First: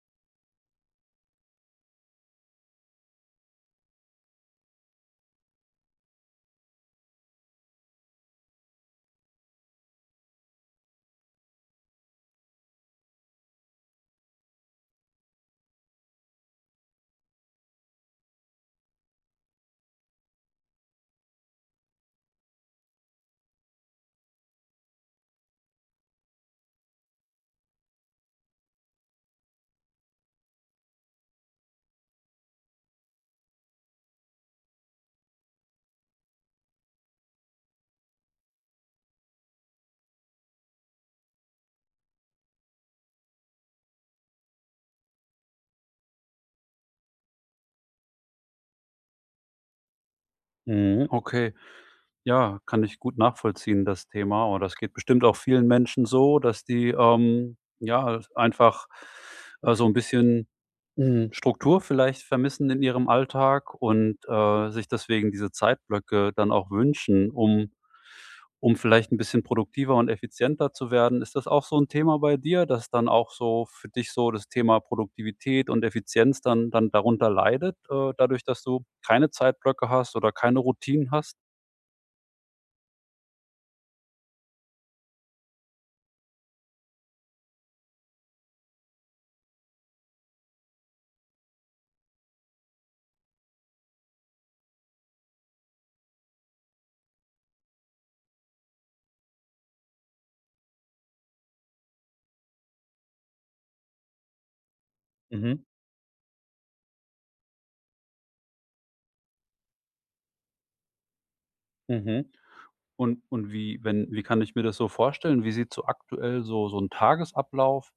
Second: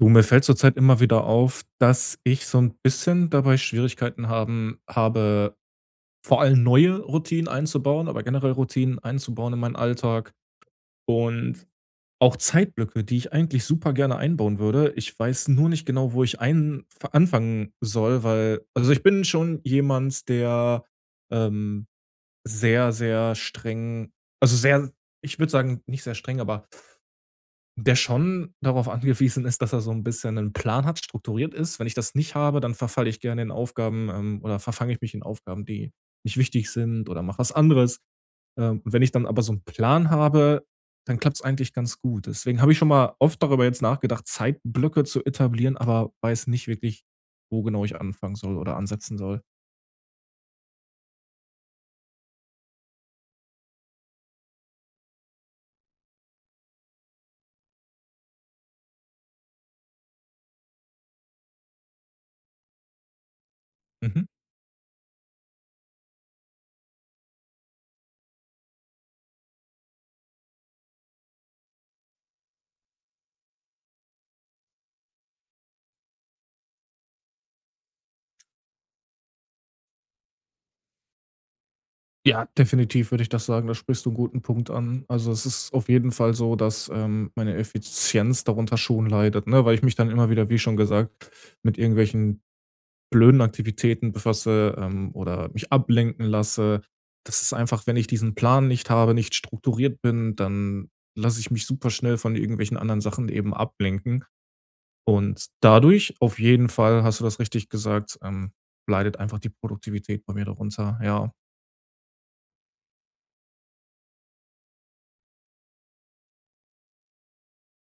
Du, mir fällt zurzeit immer wieder auf, dass ich so 'n bisschen dabei Schwierigkeiten habe, vor allem neue Routinen einzubauen, aber generell Routinen einzubauen in meinen Alltag und auch Zeitblöcke, die ich eigentlich super gerne einbauen würde. Ich weiß nur nicht genau, wo ich ein f anfangen soll, weil also, ich bin schon jemand, der, ähm, sehr, sehr streng also, sehr ich würde sagen, nicht sehr streng, aber der schon darauf angewiesen ist, dass er so ein bisschen einen Plan hat, strukturiert ist. Wenn ich das nicht habe, dann verfalle ich gerne in Aufgaben, oder verfange ich mich in Aufgaben, die nicht wichtig sind oder mache was anderes. Und wenn ich dann aber so einen Plan habe, dann klappt es eigentlich ganz gut. Deswegen habe ich schon mal oft darüber jetzt nachgedacht, Zeitblöcke zu etablieren, aber weiß nicht wirklich, wo genau ich anfangen soll oder ansetzen soll. Mhm, okay. Ja, kann ich gut nachvollziehen, das Thema. Und das geht bestimmt auch vielen Menschen so, dass die, ja, einfach, so ein bisschen Struktur vielleicht vermissen in ihrem Alltag und, Mhm. Sich deswegen diese Zeitblöcke dann auch wünschen, um um vielleicht ein bisschen produktiver und effizienter zu werden. Ist das auch so ein Thema bei dir, dass dann auch so für dich so das Thema Produktivität und Effizienz dann darunter leidet, dadurch, dass du keine Zeitblöcke hast oder keine Routinen hast? Ja, definitiv würde ich das sagen. Da sprichst du einen guten Punkt an. Also, es ist auf jeden Fall so, dass, meine Effizienz darunter schon leidet, ne, weil ich mich dann immer wieder, wie schon gesagt, mit irgendwelchen blöden Aktivitäten befasse, oder mich ablenken lasse. Das ist einfach, wenn ich diesen Plan nicht habe, nicht strukturiert bin, dann lasse ich mich super schnell von irgendwelchen anderen Sachen eben ablenken. Und Mhm, dadurch auf jeden Fall, hast du das richtig gesagt, leidet einfach die Produktivität bei mir darunter, ja. mhm. Und wie wenn wie kann ich mir das so vorstellen? Wie sieht so aktuell so ein Tagesablauf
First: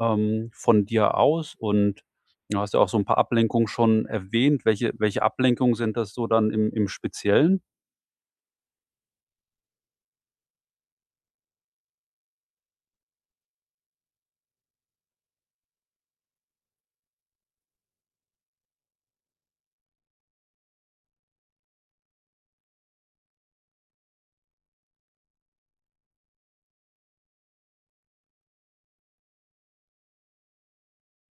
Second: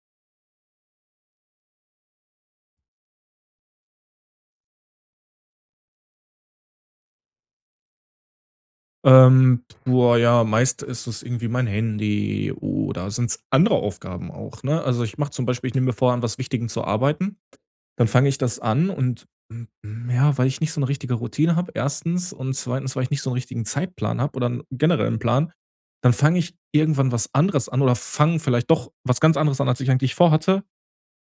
von dir aus? Und du hast ja auch so ein paar Ablenkungen schon erwähnt. Welche Ablenkungen sind das so dann im Speziellen? Boah, ja, meist ist es irgendwie mein Handy oder sind es andere Aufgaben auch, ne? Also, ich mache zum Beispiel ich nehme mir vor, an was Wichtigem zu arbeiten, dann fange ich das an und, ja, weil ich nicht so eine richtige Routine habe, erstens und zweitens, weil ich nicht so einen richtigen Zeitplan habe oder 'n generellen Plan, dann fange ich irgendwann was anderes an oder fange vielleicht doch was ganz anderes an, als ich eigentlich vorhatte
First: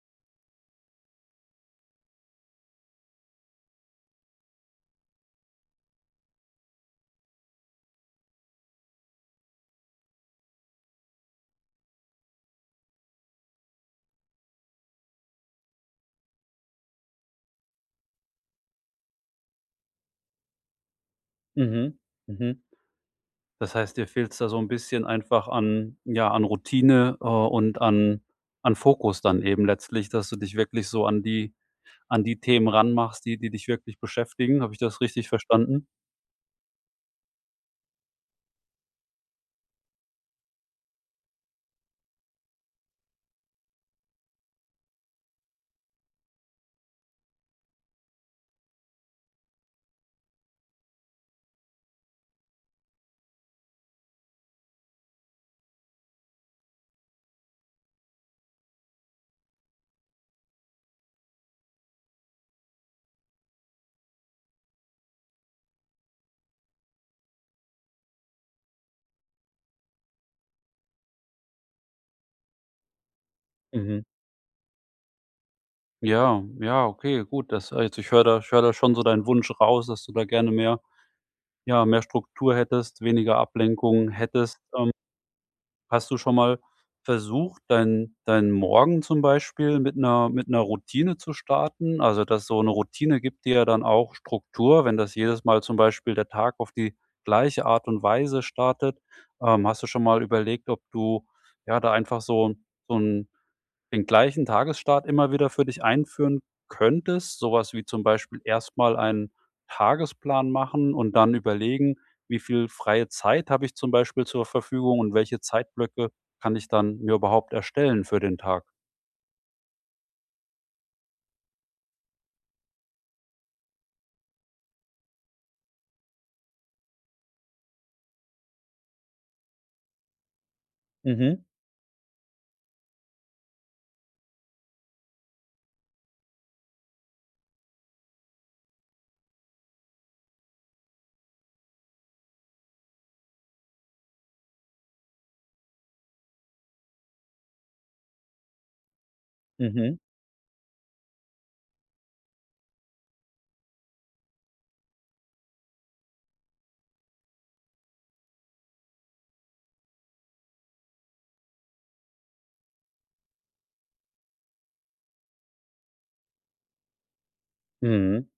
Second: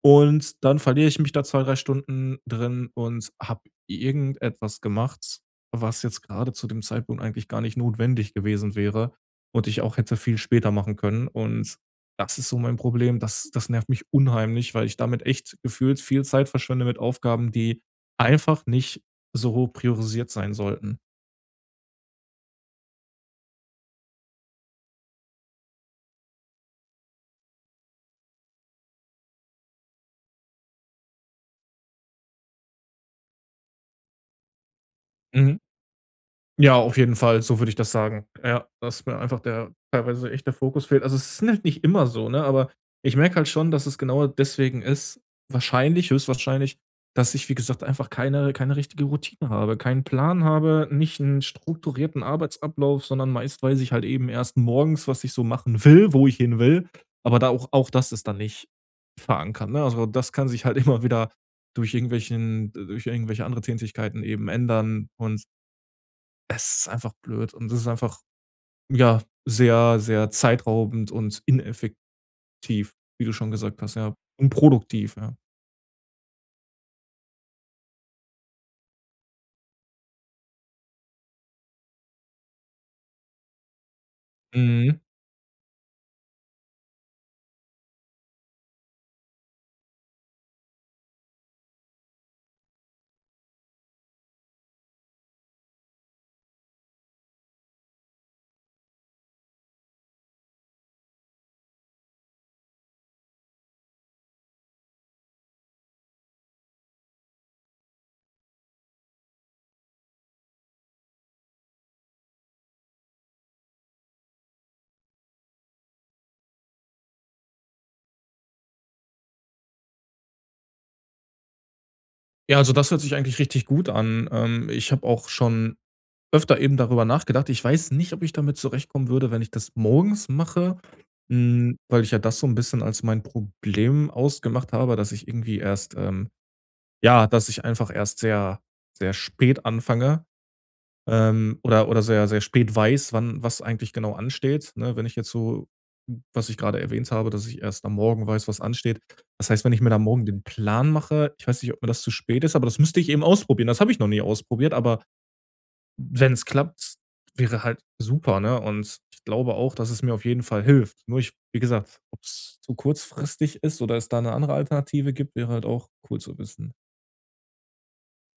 und dann verliere ich mich da 2 3 Stunden drin und habe irgendetwas gemacht, was jetzt gerade zu dem Zeitpunkt eigentlich gar nicht notwendig gewesen wäre und ich auch hätte viel später machen können. Und das ist so mein Problem. Das nervt mich unheimlich, weil ich damit echt gefühlt viel Zeit verschwende mit Aufgaben, die einfach nicht so priorisiert sein sollten. Mhm, mhm. Das heißt, dir fehlt es da so ein bisschen einfach an ja, an Routine, und an an Fokus dann eben letztlich, dass du dich wirklich so an die Themen ranmachst, die die dich wirklich beschäftigen. Habe ich das richtig Mhm. verstanden? Ja, auf jeden Fall, so würde ich das sagen. Ja, dass mir einfach der teilweise echt der Fokus fehlt. Also, es ist halt nicht immer so, ne, aber ich merke halt schon, dass es genau deswegen ist wahrscheinlich, höchstwahrscheinlich, dass ich, wie gesagt, einfach keine richtige Routine habe, keinen Plan habe, nicht einen strukturierten Arbeitsablauf, sondern meist weiß ich halt eben erst morgens, was ich so machen will, wo ich hin will, aber da auch das ist dann nicht verankert, ne? Also, das kann sich halt immer wieder durch irgendwelche andere Tätigkeiten eben ändern und es ist einfach blöd und es ist einfach, ja, sehr, sehr zeitraubend und ineffektiv, wie du schon gesagt hast, Mhm. ja. Unproduktiv, ja. Ja, ja, okay, gut. Das, ich höre da schon so deinen Wunsch raus, dass du da gerne mehr ja, mehr Struktur hättest, weniger Ablenkung hättest. Mhm. Hast du schon mal versucht, deinen Morgen zum Beispiel mit einer Routine zu starten? Also, dass so eine Routine gibt dir ja dann auch Struktur, wenn das jedes Mal zum Beispiel der Tag auf die gleiche Art und Weise startet. Hast du schon mal überlegt, ob du, ja, da einfach so 'n den gleichen Tagesstart immer wieder für dich einführen könntest, so was wie zum Beispiel erst mal einen Tagesplan machen und dann überlegen: „Wie viel freie Zeit habe ich zum Beispiel zur Verfügung und welche Zeitblöcke kann ich dann mir überhaupt erstellen für den Tag?“ Ja, also das hört sich eigentlich richtig gut an. Ich habe auch schon öfter eben darüber nachgedacht. Ich weiß nicht, ob ich damit zurechtkommen würde, wenn ich das morgens mache, Mhm, weil ich ja das so ein bisschen als mein Problem ausgemacht habe, dass ich irgendwie erst, ja, dass ich einfach erst sehr, sehr spät anfange. Oder sehr, sehr spät weiß, wann was eigentlich genau ansteht, ne? Wenn ich jetzt so was ich gerade erwähnt habe, dass ich erst am Morgen weiß, was ansteht. Das heißt, wenn ich mir da mhm, morgen den Plan mache ich weiß nicht, ob mir das zu spät ist, aber das müsste ich eben ausprobieren. Das habe ich noch nie ausprobiert, aber wenn es klappt, wäre halt super, ne? Und ich glaube auch, dass es mir auf jeden Fall hilft. Nur ich wie gesagt, ob es zu kurzfristig ist oder es da eine andere Alternative gibt, wäre halt auch cool zu wissen. mhm.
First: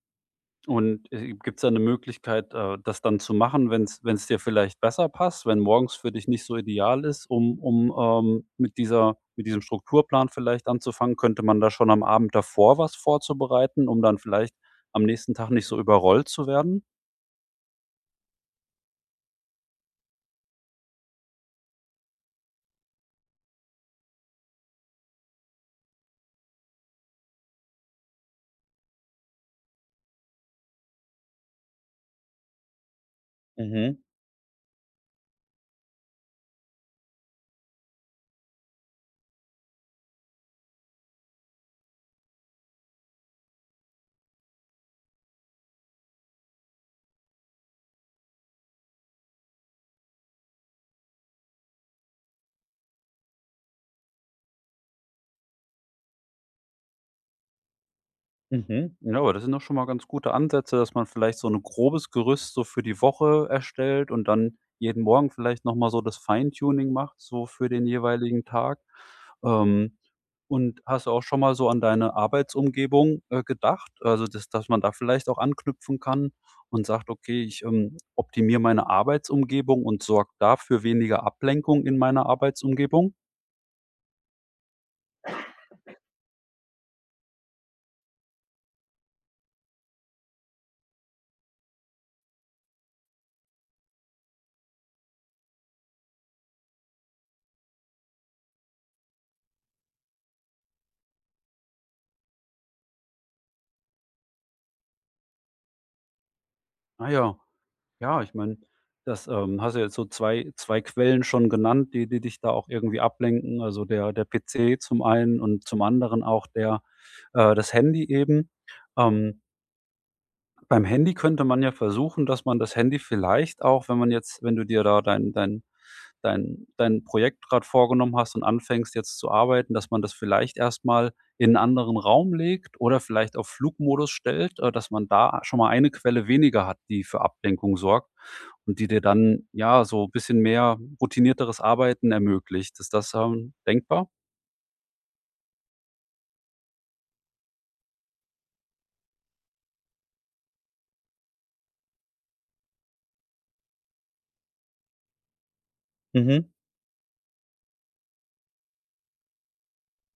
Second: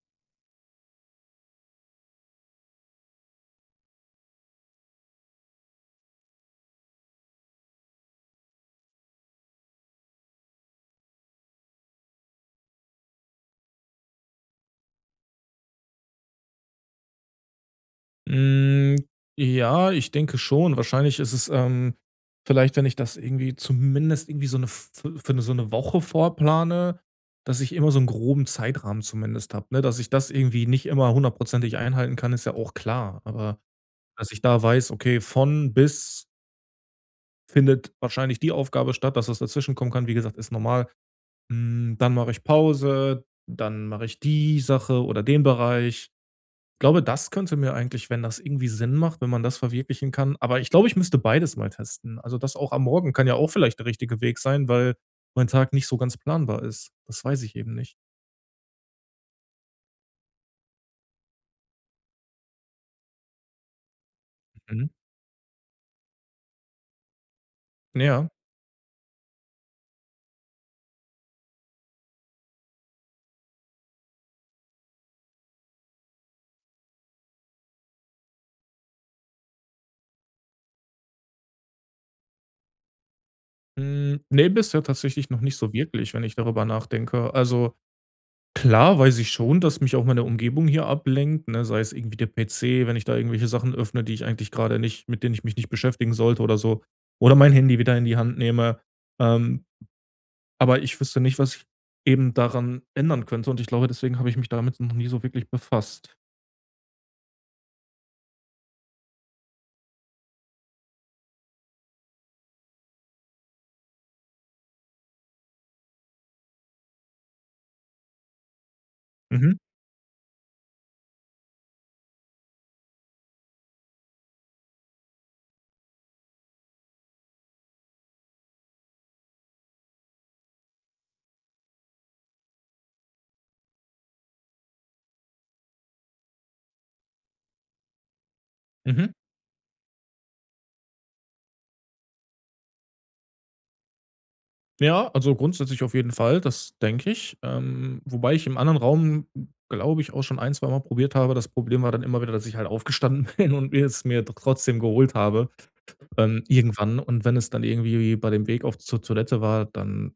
Und, gibt es da 'ne Möglichkeit, das dann zu machen, wenn es dir vielleicht besser passt, wenn morgens für dich nicht so ideal ist, um mit diesem Strukturplan vielleicht anzufangen? Könnte man da schon am Abend davor was vorzubereiten, um dann vielleicht am nächsten Tag nicht so überrollt zu werden? Hm, ja, ich denke schon. Wahrscheinlich ist es, vielleicht, wenn ich das irgendwie zumindest irgendwie so eine f für eine, so eine Woche vorplane, dass ich immer so einen groben Zeitrahmen zumindest habe, ne? Dass ich das irgendwie nicht immer hundertprozentig einhalten kann, ist ja auch klar. Aber Mhm. dass ich da weiß, okay, von bis findet wahrscheinlich die Aufgabe statt, dass was dazwischenkommen kann, wie gesagt, ist normal. Dann mache ich Pause, dann mache ich die Sache oder den Bereich glaube, das könnte mir eigentlich, wenn das irgendwie Sinn macht, wenn man das verwirklichen kann aber ich glaube, ich müsste beides mal testen. Also, das auch am Morgen kann ja auch vielleicht der richtige Weg sein, weil mein Tag nicht so ganz planbar ist. Das weiß ich eben nicht. Mhm. Ja, aber das sind doch schon mal ganz gute Ansätze, dass man vielleicht so ein grobes Gerüst so für die Woche erstellt und dann Mhm. jeden Morgen vielleicht noch mal so das Feintuning macht, so für den Ja. jeweiligen Tag. Ähm, und hast du auch schon mal so an deine Arbeitsumgebung, gedacht? Also, dass man da vielleicht auch anknüpfen kann und sagt: „Okay, ich, optimiere meine Arbeitsumgebung und sorge dafür weniger Ablenkung in meiner Arbeitsumgebung?“ Ne, bisher tatsächlich noch nicht so wirklich, wenn ich darüber nachdenke. Also, klar weiß ich schon, dass mich auch meine Umgebung hier ablenkt, ne, sei es irgendwie der PC, wenn ich da irgendwelche Sachen öffne, die ich eigentlich gerade nicht mit denen ich mich nicht beschäftigen sollte oder so oder mein Handy wieder in die Hand nehme. Ähm, Aber ich wüsste nicht, was ich eben daran ändern könnte und ich glaube, deswegen habe ich mich damit noch nie so wirklich befasst. Naja. Ja, ich meine, das, hast du jetzt so zwei Quellen schon genannt, die die dich da auch irgendwie ablenken. Also, der PC zum einen und zum anderen auch der das Handy eben. Ähm Mhm, Beim Handy könnte man ja versuchen, dass man das Handy vielleicht auch, wenn man jetzt wenn du dir da dein Projekt grad vorgenommen hast und anfängst jetzt zu arbeiten, dass man das vielleicht erst mal in 'n anderen Raum legt oder vielleicht auf Flugmodus stellt, dass man da schon mal eine Quelle weniger hat, die für Ablenkung sorgt und die dir mhm. dann, ja, so ein bisschen mehr routinierteres Arbeiten ermöglicht. Ist das, denkbar? Ja, also grundsätzlich auf jeden Fall, das denke ich. Wobei ich im anderen Raum, glaube ich, auch schon ein, zwei Mal probiert habe. Das Problem war dann immer wieder, dass ich halt aufgestanden bin und mir es mir trotzdem geholt habe, Mhm. irgendwann. Und wenn es dann irgendwie bei dem Weg auf zur Toilette war, dann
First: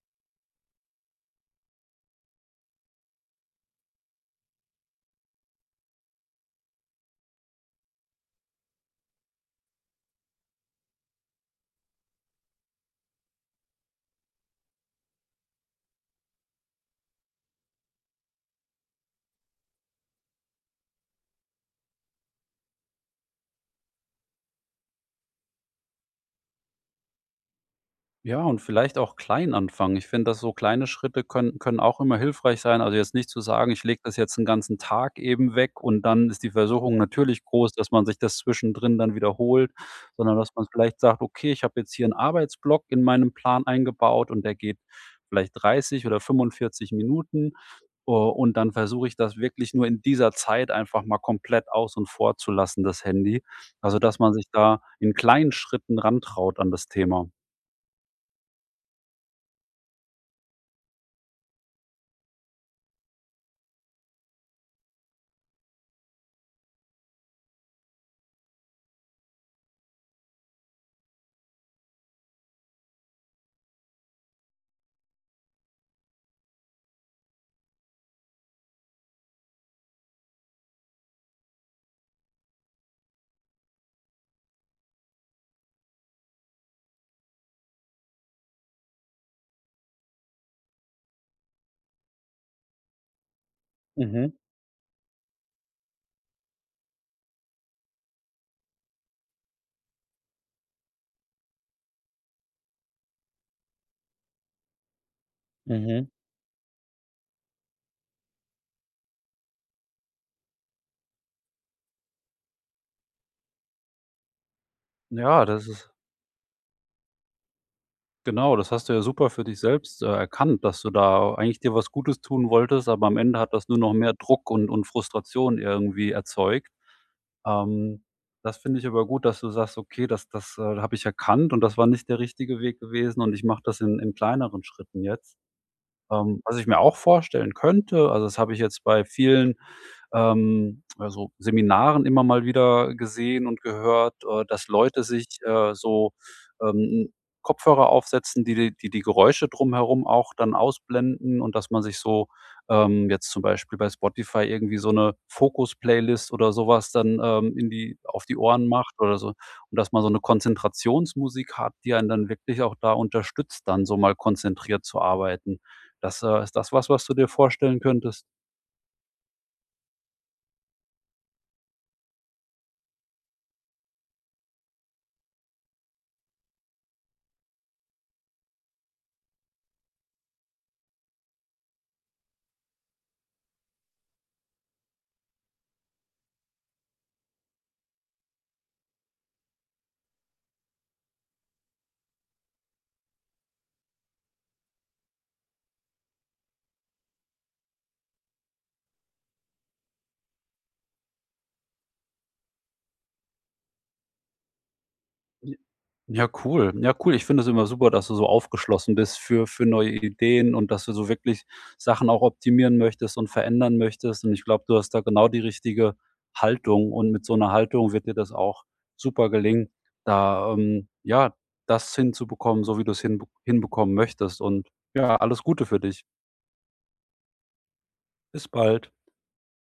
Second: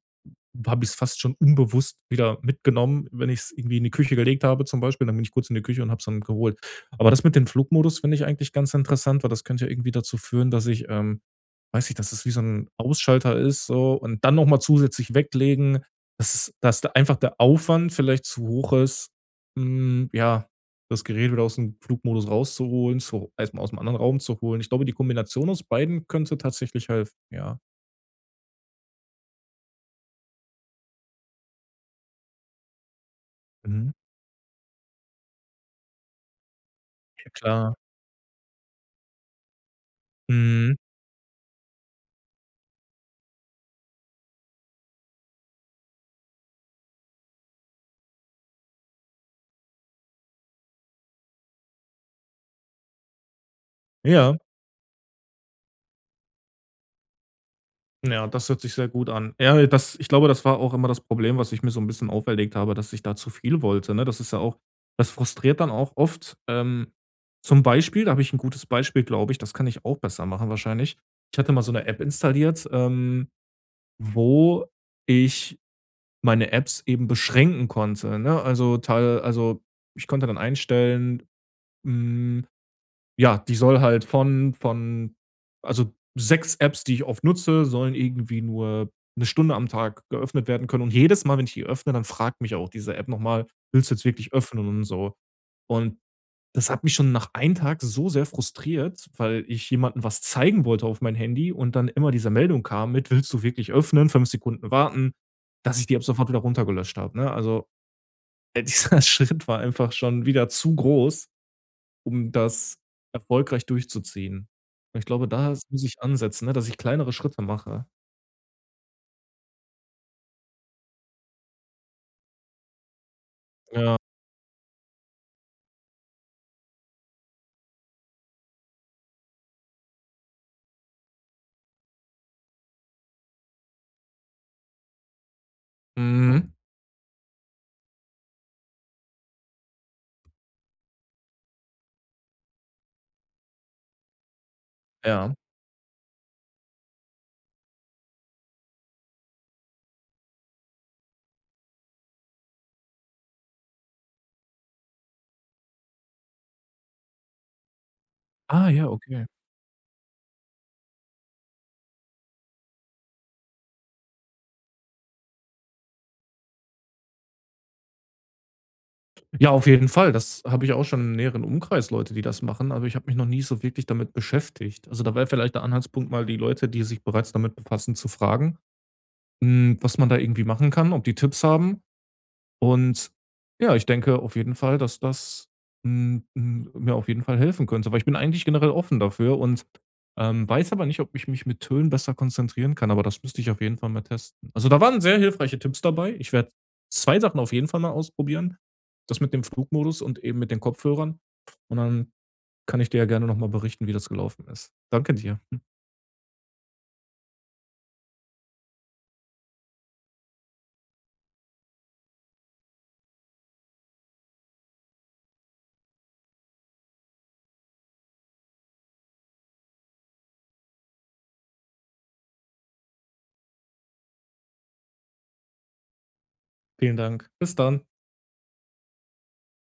habe ich es fast schon unbewusst wieder mitgenommen, wenn ich es irgendwie in die Küche gelegt habe zum Beispiel, dann bin ich kurz in die Küche und habe es dann geholt. Aber das mit dem Flugmodus finde ich eigentlich ganz interessant, weil das könnte ja irgendwie dazu führen, dass ich, weiß ich, dass es wie so ein Ausschalter ist so und dann noch mal zusätzlich weglegen, dass es dass da einfach der Aufwand vielleicht zu hoch ist, ja, das Gerät wieder aus dem Flugmodus rauszuholen, zu erst mal dem anderen Raum zu holen. Ich glaube, die Kombination aus beiden könnte tatsächlich helfen, ja. Ja, und vielleicht auch klein anfangen. Ich finde, dass so kleine Schritte können auch immer hilfreich sein. Also, jetzt nicht zu sagen: „Ich Mhm. lege das jetzt einen ganzen Tag eben weg“ und dann ist die Versuchung Ja natürlich groß, klar. dass man sich das zwischendrin dann wiederholt, sondern dass man Mhm. vielleicht sagt: „Okay, ich habe jetzt hier einen Arbeitsblock in meinem Plan eingebaut und der geht vielleicht 30 oder 45 Minuten, und dann versuche ich das wirklich nur in dieser Zeit einfach mal komplett aus und vorzulassen das Handy.“ Also, dass man Ja. sich da in kleinen Schritten rantraut an das Thema. Ja, das hört sich sehr gut an. Ja, das ich glaube, das war auch immer das Problem, was ich mir so ein bisschen auferlegt habe, dass ich da zu viel wollte, ne? Das ist ja auch das frustriert dann auch oft. Zum Beispiel da habe ich ein gutes Beispiel, glaube ich, das kann ich auch besser machen wahrscheinlich. Ich hatte mal so eine App installiert, wo ich meine Apps eben beschränken konnte, ne? Also, teil also, ich konnte dann einstellen, hm ja, die soll halt von also 6 Apps, die ich oft nutze, sollen irgendwie nur 1 Stunde am Tag geöffnet werden können. Und jedes Mal, wenn ich die öffne, dann fragt mich auch diese App nochmal „Willst du jetzt Mhm. wirklich öffnen?" und so. Und das hat mich schon nach einem Tag so sehr frustriert, weil ich jemandem was zeigen wollte auf mein Handy und dann immer diese Meldung kam mit: „Willst du wirklich öffnen? 5 Sekunden warten", dass ich die App Mhm. sofort wieder runtergelöscht habe, ne? Also, dieser Schritt war einfach schon wieder zu groß um das erfolgreich durchzuziehen. Und ich glaube, Ja, da s das muss ist ich ansetzen, ne, dass ich kleinere Schritte mache. Genau, das hast du ja super für dich selbst, erkannt, dass du da eigentlich dir was Gutes tun wolltest, aber am Ende hat das nur noch Ja. mehr Druck und Frustration irgendwie erzeugt. Ähm, Das finde ich aber gut, dass du sagst: „Okay, das habe ich erkannt und das war nicht der richtige Weg gewesen und ich mache das in kleineren Schritten jetzt.“ Mhm. Was ich mir auch vorstellen könnte, also das habe ich jetzt bei vielen also, Seminaren immer mal wieder gesehen und gehört, dass Leute sich, Ja. Ähm, Kopfhörer aufsetzen, die die Geräusche drumherum auch dann ausblenden und dass man sich so, jetzt zum Beispiel bei Spotify irgendwie so eine Fokus-Playlist oder sowas dann, in die auf die Ohren Ah ja, macht oder okay. so. Und dass man so eine Konzentrationsmusik hat, die einen dann wirklich auch da unterstützt, dann so mal konzentriert zu arbeiten. Das ist das was, was du dir vorstellen könntest? Ja, auf jeden Fall. Das habe ich auch schon im näheren Umkreis Leute, die das machen, aber ich habe mich noch nie so wirklich damit beschäftigt. Also, da wäre vielleicht der Anhaltspunkt, mal die Leute, die sich bereits damit befassen, zu fragen, was man da irgendwie machen kann, ob die Tipps haben. Und ja, ich denke auf jeden Fall, dass das, mir auf jeden Fall helfen könnte, weil ich bin eigentlich generell offen dafür und, weiß aber nicht, ob ich mich mit Tönen besser konzentrieren kann, aber das müsste ich auf jeden Fall mal testen. Also, da waren sehr hilfreiche Tipps dabei. Ich werde 2 Sachen auf jeden Fall mal ausprobieren. Das mit dem Flugmodus und eben mit den Kopfhörern. Und dann kann ich dir ja gerne noch mal berichten, wie das gelaufen ist. Danke dir. Ja, cool. Ja, cool. Ich finde es immer super, dass du so aufgeschlossen bist für neue Ideen und dass du so wirklich Sachen auch optimieren möchtest und verändern möchtest. Und ich glaube, du hast da genau die richtige Haltung. Und mit so einer Haltung wird dir das auch super gelingen, da, ja, das hinzubekommen, so wie du es hinbekommen möchtest. Und ja, alles Gute für dich. Vielen Dank. Bis dann. Bis bald.